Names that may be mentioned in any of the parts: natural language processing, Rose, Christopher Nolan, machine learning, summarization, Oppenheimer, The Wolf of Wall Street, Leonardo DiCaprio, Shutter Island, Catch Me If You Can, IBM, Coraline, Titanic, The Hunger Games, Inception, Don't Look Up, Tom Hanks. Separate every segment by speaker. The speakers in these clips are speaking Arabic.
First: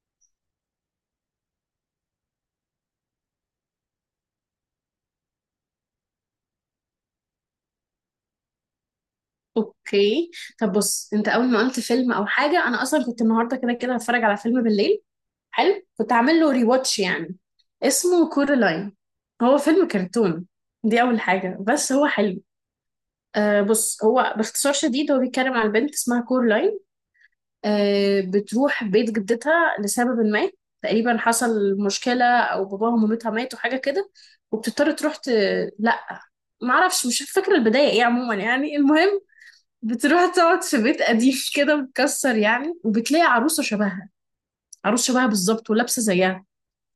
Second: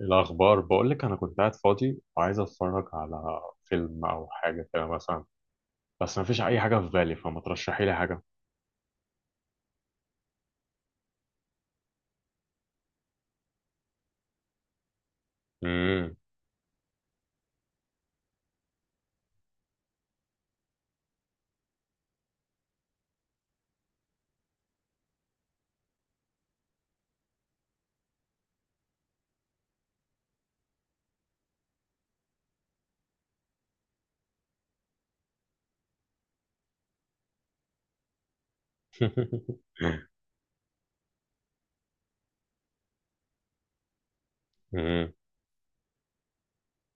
Speaker 1: الأخبار بقولك، أنا كنت قاعد فاضي وعايز أتفرج على فيلم أو حاجة كده مثلا، بس مفيش أي حاجة في بالي، فما ترشحي لي حاجة.
Speaker 2: اوكي. طب بص، انت اول ما قلت فيلم او حاجه انا اصلا كنت النهارده كده كده هتفرج على فيلم بالليل. حلو، كنت
Speaker 1: مم.
Speaker 2: هعمل له ري واتش يعني. اسمه كورالاين. هو فيلم كرتون. دي اول حاجه بس هو حلو. بص، هو باختصار شديد هو بيتكلم عن بنت اسمها كورلاين. بتروح بيت جدتها لسبب ما. تقريبا حصل مشكلة، أو باباها ومامتها ماتوا حاجة كده. وبتضطر تروح لأ، معرفش، مش فاكرة البداية إيه. عموما يعني المهم، بتروح تقعد في بيت قديم كده متكسر يعني، وبتلاقي عروسة شبهها، عروس
Speaker 1: مم.
Speaker 2: شبهها بالظبط ولابسة زيها.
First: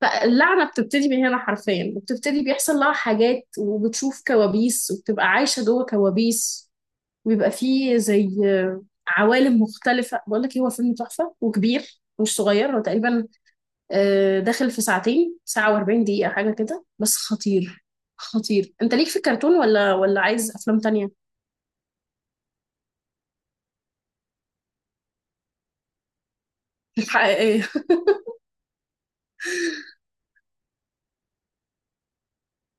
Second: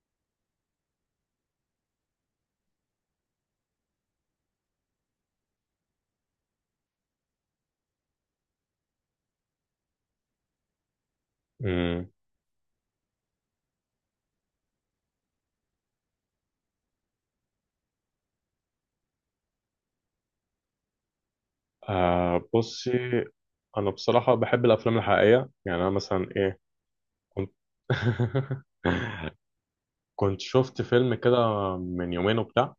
Speaker 2: فاللعنة بتبتدي من هنا حرفيا، وبتبتدي بيحصل لها حاجات وبتشوف كوابيس وبتبقى عايشة جوه كوابيس. وبيبقى فيه زي عوالم مختلفة. بقول لك إيه، هو فيلم تحفة وكبير
Speaker 1: مم.
Speaker 2: مش صغير. هو تقريبا داخل في ساعتين، ساعة و40 دقيقة حاجة كده، بس خطير. خطير. انت ليك في الكرتون ولا عايز افلام تانية؟
Speaker 1: بصي، أنا بصراحة بحب الأفلام الحقيقية. يعني أنا مثلا كنت،
Speaker 2: حقيقية.
Speaker 1: كنت شفت فيلم كده من يومين وبتاع،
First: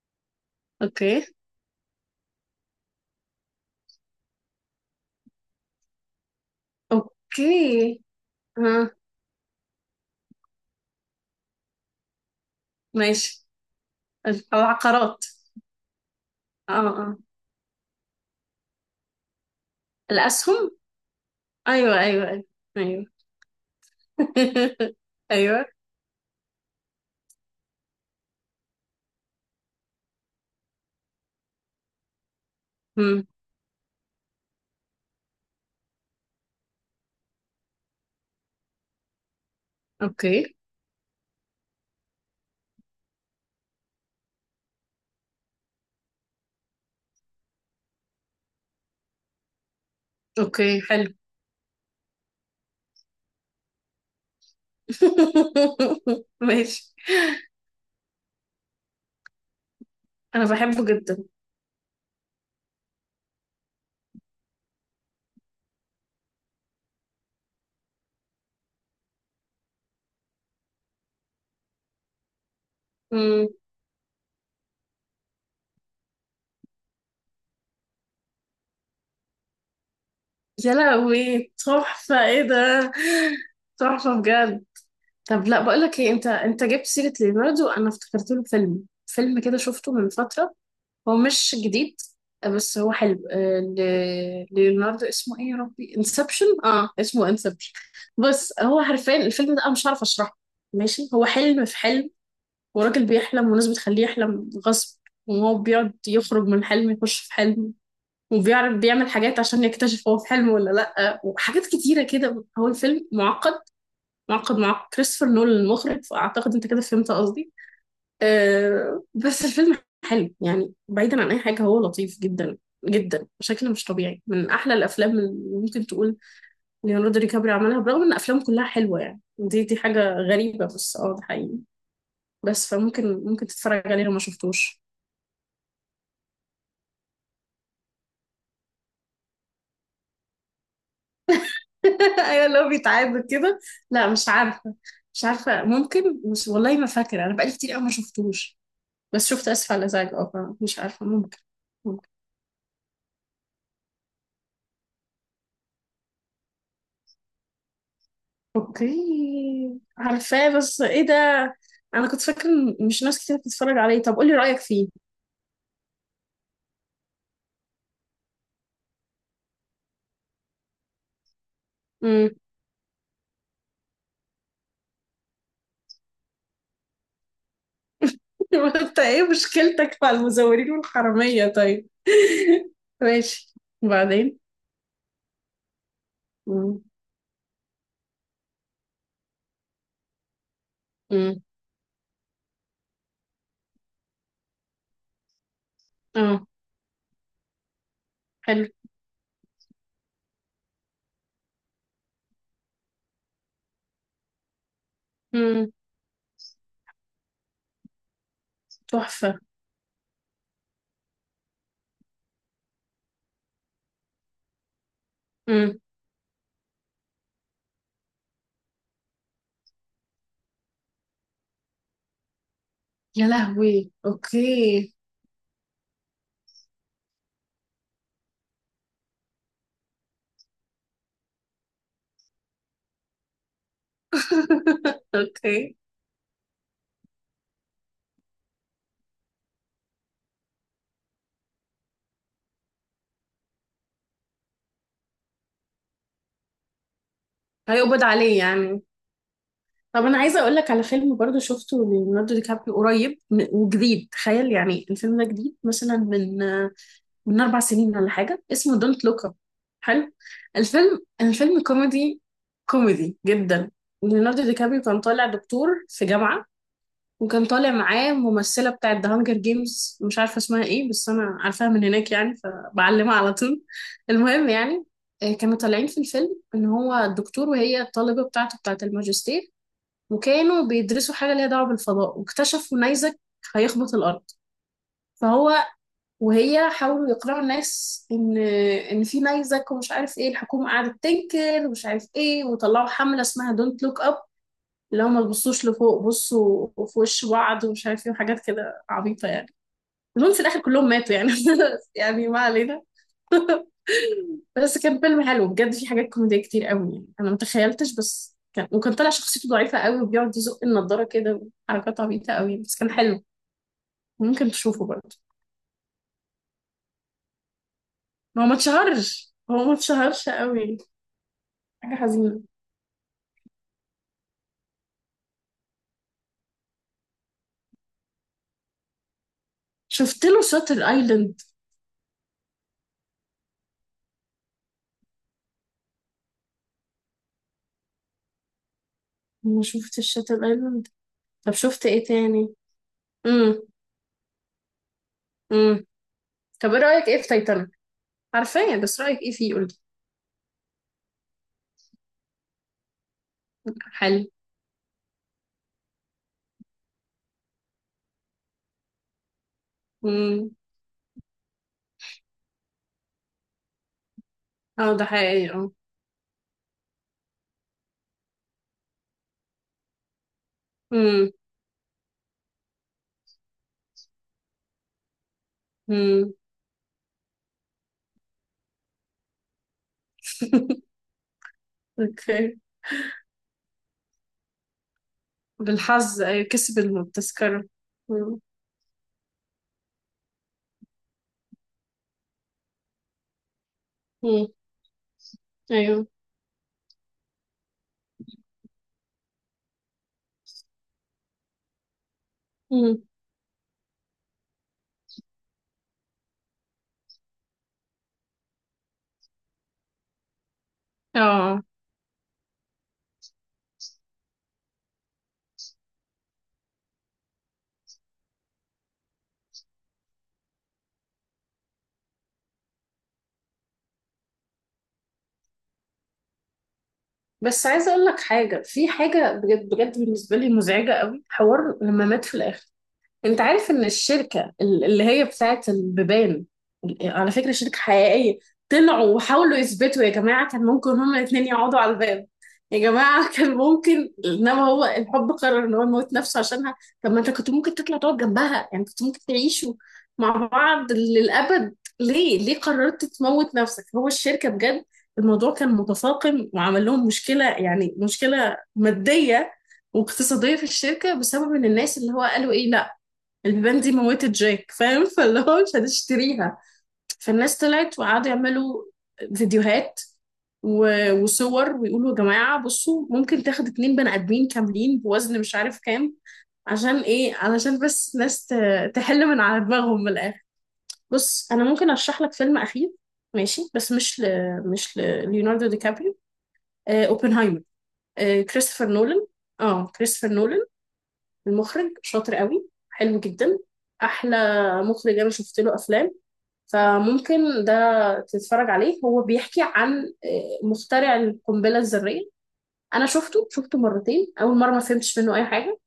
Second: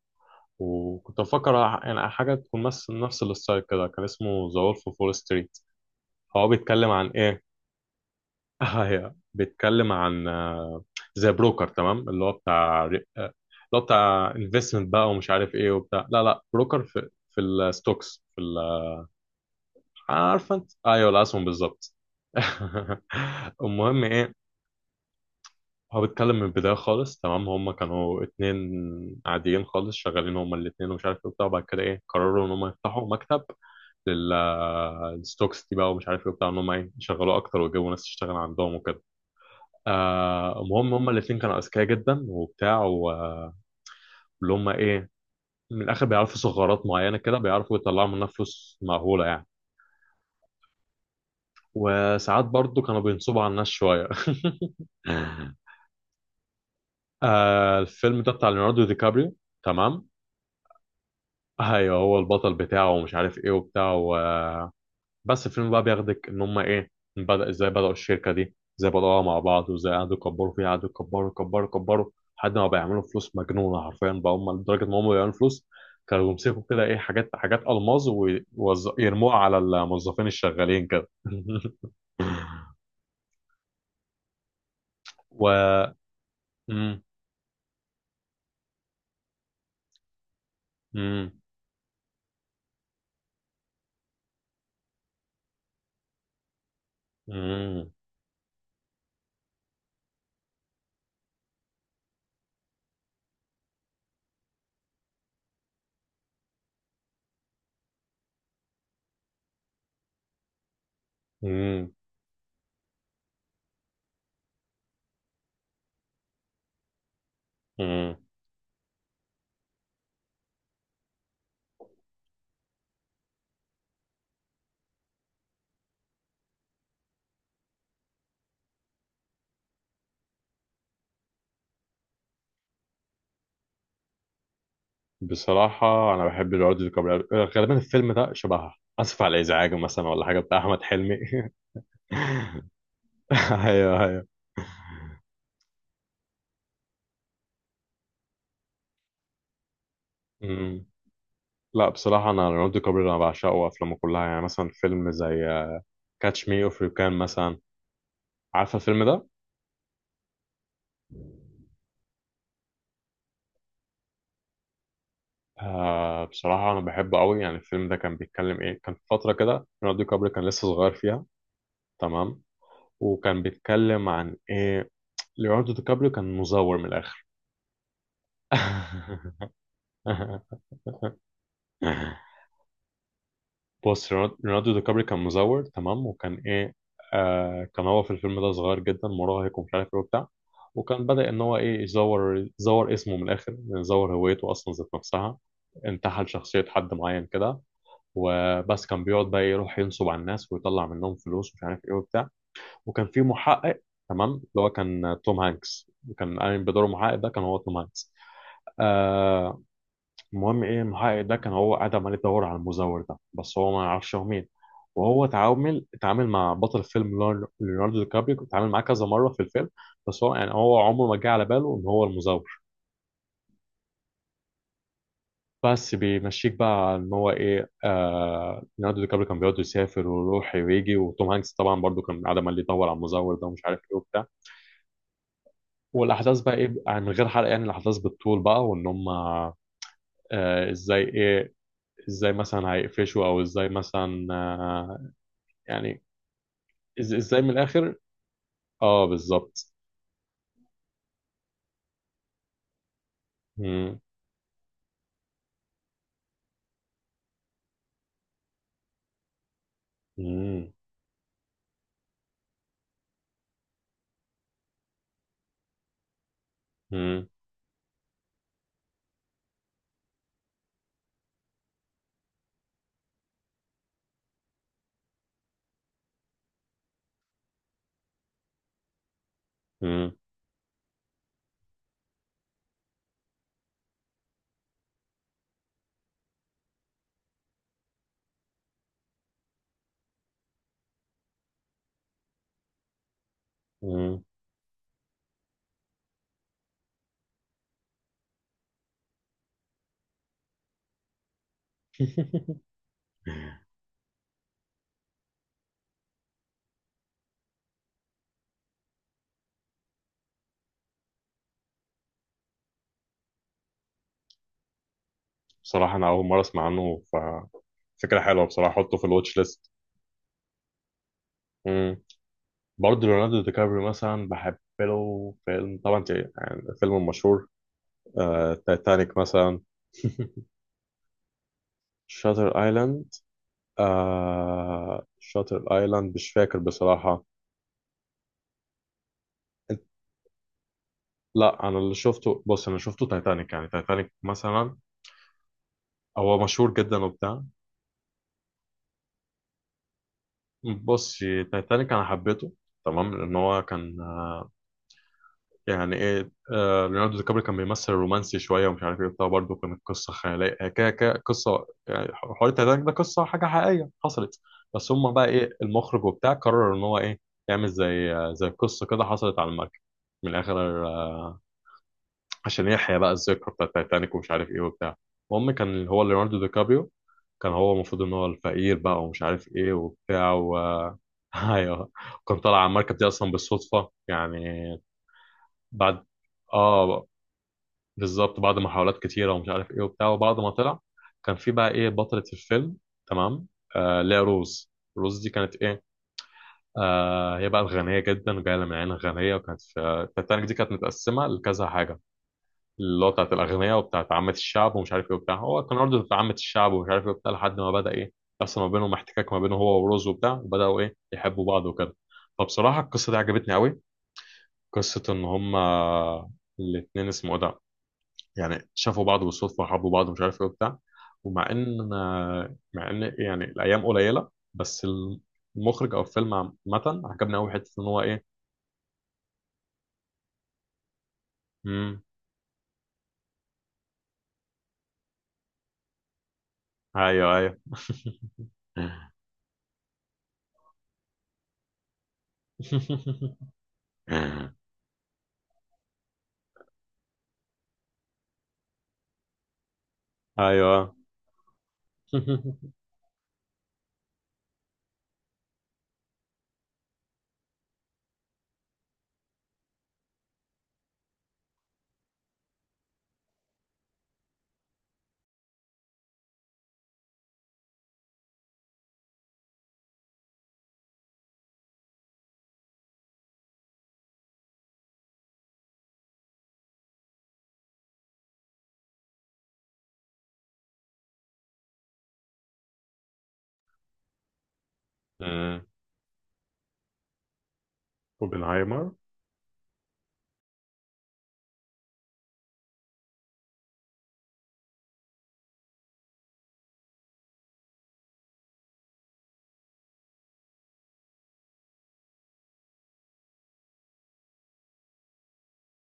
Speaker 1: وكنت
Speaker 2: اوكي.
Speaker 1: بفكر يعني حاجة تكون مثل نفس الستايل كده. كان اسمه ذا وولف أوف وول ستريت. هو بيتكلم عن إيه؟
Speaker 2: اوكي. ها.
Speaker 1: هي بيتكلم عن زي بروكر، تمام؟ اللي هو بتاع اللي
Speaker 2: ماشي.
Speaker 1: هو بتاع انفستمنت بقى
Speaker 2: العقارات.
Speaker 1: ومش عارف ايه وبتاع. لا لا،
Speaker 2: اه،
Speaker 1: بروكر في
Speaker 2: اه.
Speaker 1: في الستوكس، عارفه انت؟
Speaker 2: الأسهم.
Speaker 1: ايوه، الاسهم بالظبط.
Speaker 2: أيوه أيوه أيوه أيوه.
Speaker 1: المهم ايه،
Speaker 2: أيوه.
Speaker 1: هو بيتكلم من البدايه خالص. تمام؟ هم كانوا اتنين عاديين خالص، شغالين هم الاتنين ومش عارف ايه وبتاع، وبعد كده ايه، قرروا ان هم يفتحوا
Speaker 2: مم.
Speaker 1: مكتب للستوكس دي بقى ومش عارف ايه وبتاع، ان هم ايه، يشغلوه اكتر ويجيبوا ناس تشتغل عندهم وكده.
Speaker 2: أوكي.
Speaker 1: المهم هما الاثنين كانوا اذكياء جدا وبتاع، واللي هما ايه، من الاخر بيعرفوا ثغرات معينه كده، بيعرفوا يطلعوا منها فلوس مهوله يعني.
Speaker 2: أوكي، حلو.
Speaker 1: وساعات برضو كانوا بينصبوا على الناس شويه.
Speaker 2: ماشي.
Speaker 1: الفيلم ده بتاع ليوناردو دي كابريو، تمام؟
Speaker 2: أنا بحبه جدا.
Speaker 1: ايوه، هو البطل بتاعه ومش عارف ايه وبتاع. بس الفيلم بقى بياخدك ان هم ايه، بدأ ازاي، بدأوا الشركة دي ازاي، بدأوها مع بعض، وازاي قعدوا يكبروا فيها، قعدوا يكبروا يكبروا يكبروا لحد ما بيعملوا فلوس
Speaker 2: مم.
Speaker 1: مجنونة حرفيا بقى هم، لدرجة ان هم بيعملوا فلوس كانوا بيمسكوا كده ايه، حاجات ألماظ ويرموها على الموظفين
Speaker 2: يا
Speaker 1: الشغالين كده.
Speaker 2: لهوي، تحفة إيه ده! تحفة بجد.
Speaker 1: و
Speaker 2: طب لا، بقولك إيه، أنت جبت
Speaker 1: مم.
Speaker 2: سيرة ليوناردو، أنا افتكرت له فيلم كده شفته من فترة. هو
Speaker 1: مم.
Speaker 2: مش جديد بس هو حلو. ليوناردو اسمه ايه يا ربي، انسبشن. اه، اسمه انسبشن.
Speaker 1: مم.
Speaker 2: بس هو حرفيا الفيلم ده انا مش عارفه اشرحه. ماشي، هو حلم في حلم. وراجل بيحلم والناس بتخليه يحلم غصب، وهو بيقعد يخرج من حلم يخش في حلم. وبيعرف بيعمل حاجات عشان يكتشف هو في حلم ولا لأ، وحاجات
Speaker 1: مم.
Speaker 2: كتيرة كده، هو الفيلم معقد. معقد، مع كريستوفر نولان المخرج، فأعتقد أنت كده فهمت قصدي.
Speaker 1: مم.
Speaker 2: بس الفيلم حلو يعني، بعيدا عن اي حاجه هو لطيف جدا، جدا بشكل مش طبيعي، من احلى الافلام اللي ممكن تقول ليوناردو دي كابري عملها، برغم ان افلامه كلها حلوه يعني، دي حاجه غريبه، بس اه ده حقيقي. بس فممكن تتفرج عليه لو ما شفتوش.
Speaker 1: بصراحة أنا بحب ليوناردو دي كابريو. غالبا الفيلم ده شبه آسف على الإزعاج مثلا ولا حاجة بتاع أحمد حلمي.
Speaker 2: ايوه، اللي هو بيتعاد كده.
Speaker 1: ايوه
Speaker 2: لا،
Speaker 1: ايوه.
Speaker 2: مش عارفه، مش عارفه ممكن، مش والله ما فاكره، انا بقالي كتير قوي ما شفتوش. بس شفت اسف على الازعاج، اه مش
Speaker 1: مم.
Speaker 2: عارفه، ممكن.
Speaker 1: لا بصراحة، أنا ليوناردو كابري أنا بعشقه، وأفلامه كلها. يعني مثلا فيلم زي كاتش مي أوف يو كان مثلا. عارفة الفيلم ده؟
Speaker 2: اوكي عارفاه بس ايه ده، انا كنت فاكره إن مش ناس كتير بتتفرج عليه. طب قولي رأيك فيه.
Speaker 1: بصراحة أنا بحبه قوي. يعني الفيلم ده كان بيتكلم إيه؟ كان في فترة كده ليوناردو كابري كان لسه صغير فيها.
Speaker 2: امم.
Speaker 1: تمام؟ وكان بيتكلم عن إيه، ليوناردو كابري كان مزور من الآخر.
Speaker 2: انت ايه مشكلتك مع المزورين والحرامية طيب؟ ماشي،
Speaker 1: بص، ليوناردو
Speaker 2: وبعدين.
Speaker 1: ليوناردو دي كابري كان مزور، تمام؟ وكان ايه،
Speaker 2: امم.
Speaker 1: آه كان هو في الفيلم ده صغير جدا، مراهق ومش عارف ايه وبتاع. وكان بدأ ان
Speaker 2: امم.
Speaker 1: هو ايه، يزور، يزور اسمه من الاخر، يعني يزور هويته اصلا ذات نفسها. انتحل
Speaker 2: اه.
Speaker 1: شخصية حد معين كده.
Speaker 2: حلو.
Speaker 1: وبس كان بيقعد بقى يروح ينصب على الناس ويطلع منهم فلوس ومش عارف ايه وبتاع. وكان في محقق، تمام؟ اللي هو كان توم
Speaker 2: امم.
Speaker 1: هانكس. كان قايم بدور محقق، ده كان هو توم هانكس.
Speaker 2: تحفة.
Speaker 1: آه، المهم ايه، المحقق ده كان هو قاعد عمال يدور على المزور ده، بس هو ما يعرفش هو مين. وهو
Speaker 2: امم.
Speaker 1: اتعامل مع بطل فيلم ليوناردو دي كابريو، اتعامل معاه كذا مره في الفيلم. بس هو يعني هو عمره ما جه على باله ان هو المزور.
Speaker 2: يا لهوي، اوكي.
Speaker 1: بس بيمشيك بقى ان هو ايه، آه ليوناردو دي كابريو كان بيقعد يسافر ويروح ويجي، وتوم هانكس طبعا برضو كان قاعد عمال يدور على المزور ده ومش عارف ايه وبتاع.
Speaker 2: اوكي،
Speaker 1: والاحداث بقى ايه بقى، من غير حرق يعني، الاحداث بالطول بقى، وان هم آه ازاي ايه، ازاي مثلا هيقفشوا، او ازاي مثلا يعني ازاي من الاخر.
Speaker 2: هيقبض عليه يعني.
Speaker 1: اه بالظبط.
Speaker 2: طب انا عايزه اقول لك على فيلم برضو شفته، ليوناردو دي كابريو قريب
Speaker 1: مم،
Speaker 2: وجديد، تخيل يعني الفيلم ده جديد مثلا من 4 سنين ولا حاجه، اسمه دونت لوك اب. حلو.
Speaker 1: مم،
Speaker 2: الفيلم كوميدي، كوميدي جدا. ليوناردو دي كابريو كان طالع دكتور في جامعه،
Speaker 1: مم،
Speaker 2: وكان طالع معاه ممثله بتاعه ذا هانجر جيمز، مش عارفه اسمها ايه بس انا عارفاها من هناك يعني، فبعلمها على طول. المهم يعني، كانوا طالعين في الفيلم ان هو الدكتور وهي الطالبه بتاعته، بتاعه الماجستير.
Speaker 1: مم،
Speaker 2: وكانوا بيدرسوا حاجه ليها دعوه بالفضاء، واكتشفوا نيزك هيخبط الارض. فهو وهي حاولوا يقنعوا الناس ان في نيزك ومش عارف ايه، الحكومه قعدت تنكر ومش عارف ايه، وطلعوا حمله اسمها دونت لوك اب.
Speaker 1: مم.
Speaker 2: اللي هو ما تبصوش لفوق، بصوا في وش بعض ومش عارف ايه، وحاجات كده عبيطه يعني. المهم في الاخر كلهم ماتوا يعني. يعني ما علينا. بس كان فيلم حلو بجد، في حاجات كوميدية كتير قوي يعني، انا ما تخيلتش. بس كان، وكان طالع شخصيته ضعيفه قوي، وبيقعد يزق النضاره كده. حركات عبيطه قوي يعني. بس كان حلو، ممكن تشوفه برضه.
Speaker 1: بصراحة أنا أول مرة أسمع عنه، ففكرة
Speaker 2: ما
Speaker 1: حلوة
Speaker 2: هو ما
Speaker 1: بصراحة، أحطه في
Speaker 2: اتشهرش،
Speaker 1: الواتش
Speaker 2: هو
Speaker 1: ليست.
Speaker 2: ما اتشهرش قوي، حاجه
Speaker 1: مم.
Speaker 2: حزينه.
Speaker 1: برضه ليوناردو دي كابريو مثلا، بحب له فيلم طبعا يعني فيلم مشهور، تايتانيك مثلا.
Speaker 2: شفت له شاتر ايلاند؟
Speaker 1: شاتر ايلاند. آه شاتر ايلاند مش فاكر بصراحة.
Speaker 2: ما شفتش شاتر ايلاند. طب
Speaker 1: لا انا
Speaker 2: شفت
Speaker 1: اللي
Speaker 2: ايه
Speaker 1: شفته،
Speaker 2: تاني؟
Speaker 1: بص، انا شفته تايتانيك،
Speaker 2: امم.
Speaker 1: يعني تايتانيك مثلا.
Speaker 2: امم.
Speaker 1: هو
Speaker 2: طب
Speaker 1: مشهور
Speaker 2: ايه
Speaker 1: جدا
Speaker 2: رايك، ايه في
Speaker 1: وبتاع.
Speaker 2: تايتانيك؟ عارفاه بس رايك ايه فيه، قولي.
Speaker 1: بص، تايتانيك انا حبيته، تمام؟ لان هو كان
Speaker 2: حلو.
Speaker 1: يعني ايه، ليوناردو دي كابري كان بيمثل رومانسي شويه ومش عارف ايه وبتاع. برضه كانت قصه
Speaker 2: امم.
Speaker 1: خياليه كده، كده قصه، يعني حوار تايتانيك ده قصه حاجه حقيقيه حصلت. بس
Speaker 2: اه، ده
Speaker 1: هم بقى ايه،
Speaker 2: حقيقي اه.
Speaker 1: المخرج وبتاع قرر ان هو ايه، يعمل زي قصه كده حصلت على المركب من الاخر،
Speaker 2: امم.
Speaker 1: عشان يحيى بقى الذكرى بتاع تايتانيك ومش عارف ايه وبتاع. المهم كان هو
Speaker 2: امم.
Speaker 1: ليوناردو دي كابريو كان هو المفروض ان هو الفقير بقى ومش عارف ايه وبتاع. و ايوه. كان
Speaker 2: اوكي،
Speaker 1: طالع على المركب دي اصلا بالصدفه يعني. بعد
Speaker 2: بالحظ أيوة كسب
Speaker 1: اه
Speaker 2: التذكرة.
Speaker 1: بالظبط،
Speaker 2: مم.
Speaker 1: بعد محاولات كتيره ومش عارف ايه وبتاع، وبعد ما طلع كان في بقى ايه، بطله الفيلم، تمام؟ آه اللي هي
Speaker 2: مم.
Speaker 1: روز. روز دي كانت ايه،
Speaker 2: ايوه.
Speaker 1: آه هي بقى الغنيه جدا وجايه من عيله غنيه. وكانت في التايتانيك دي كانت متقسمه لكذا حاجه،
Speaker 2: مم.
Speaker 1: اللي هو بتاعت الأغنياء وبتاعت عامة الشعب ومش عارف إيه وبتاع. هو كان برضه بتاع عامة الشعب ومش عارف إيه وبتاع، لحد ما بدأ إيه، يحصل ما بينهم احتكاك، ما بينه هو وروز وبتاع، وبدأوا إيه، يحبوا
Speaker 2: اه.
Speaker 1: بعض وكده. فبصراحة القصة دي عجبتني أوي، قصة إن هما الاتنين اسمه إيه ده، يعني شافوا بعض بالصدفة وحبوا بعض ومش عارف إيه وبتاع. ومع إن، مع إن يعني الأيام قليلة، بس المخرج أو الفيلم عامة عجبني أوي،
Speaker 2: بس
Speaker 1: حتة إن
Speaker 2: عايزه
Speaker 1: هو
Speaker 2: اقول لك
Speaker 1: إيه.
Speaker 2: حاجه، في حاجه بجد بجد بالنسبه لي مزعجه قوي، حوار
Speaker 1: مم.
Speaker 2: لما مات في الاخر. انت عارف ان الشركة اللي هي بتاعت البيبان، على
Speaker 1: أيوه
Speaker 2: فكرة
Speaker 1: أيوه.
Speaker 2: شركة حقيقية. طلعوا وحاولوا يثبتوا يا جماعة كان ممكن هما الاتنين يقعدوا على الباب. يا جماعة، كان ممكن، انما هو الحب قرر ان هو يموت نفسه عشانها. طب ما انت كنت ممكن تطلع تقعد جنبها يعني، كنت ممكن تعيشوا مع بعض
Speaker 1: أيوه.
Speaker 2: للأبد. ليه ليه قررت تموت نفسك؟ هو الشركة بجد الموضوع كان متفاقم وعمل لهم مشكلة، يعني مشكلة مادية واقتصادية في الشركة، بسبب ان الناس اللي هو قالوا ايه لا، البيبان دي موتت جاك فاهم، فاللي هو مش هنشتريها. فالناس طلعت وقعدوا يعملوا فيديوهات وصور، ويقولوا يا جماعة بصوا ممكن تاخد اتنين بني آدمين كاملين بوزن مش عارف كام. عشان ايه، علشان بس ناس تحل من على دماغهم من الآخر. بص، أنا ممكن أرشح لك فيلم أخير. ماشي بس مش ل... مش ل...
Speaker 1: امم،
Speaker 2: ليوناردو دي كابريو. اوبنهايمر. كريستوفر
Speaker 1: اوبنهايمر.
Speaker 2: نولان. اه، كريستوفر نولان المخرج شاطر قوي، حلو جدا، احلى مخرج انا شفت له افلام. فممكن ده تتفرج عليه، هو بيحكي عن مخترع القنبله الذريه. انا شفته مرتين، اول مره ما فهمتش منه اي حاجه.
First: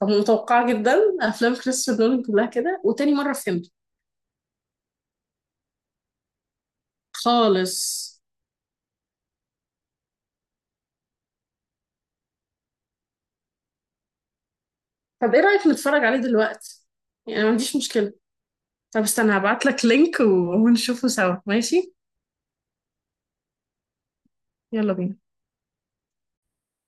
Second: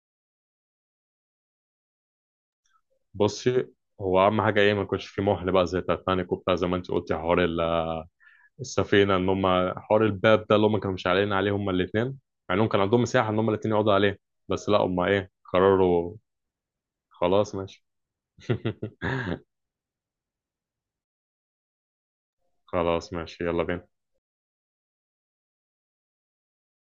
Speaker 2: طب متوقعه جدا، افلام كريستوفر نولان كلها كده. وتاني مره
Speaker 1: بصي،
Speaker 2: فهمت
Speaker 1: هو اهم حاجه ايه، ما يكونش في مهل بقى زي تايتانيك وبتاع، زي ما انت قلتي حوار
Speaker 2: خالص.
Speaker 1: السفينه، ان هم حوار الباب ده اللي هم كانوا مش علينا عليه هم الاثنين، مع انهم كان عندهم مساحه ان هم الاثنين يقعدوا عليه، بس لا هم ايه
Speaker 2: طب ايه رايك نتفرج
Speaker 1: قرروا.
Speaker 2: عليه دلوقتي؟ يعني أنا ما
Speaker 1: خلاص
Speaker 2: عنديش
Speaker 1: ماشي.
Speaker 2: مشكله. طب استنى هبعت لك لينك ونشوفه سوا، ماشي،
Speaker 1: خلاص ماشي، يلا بينا.
Speaker 2: يلا بينا.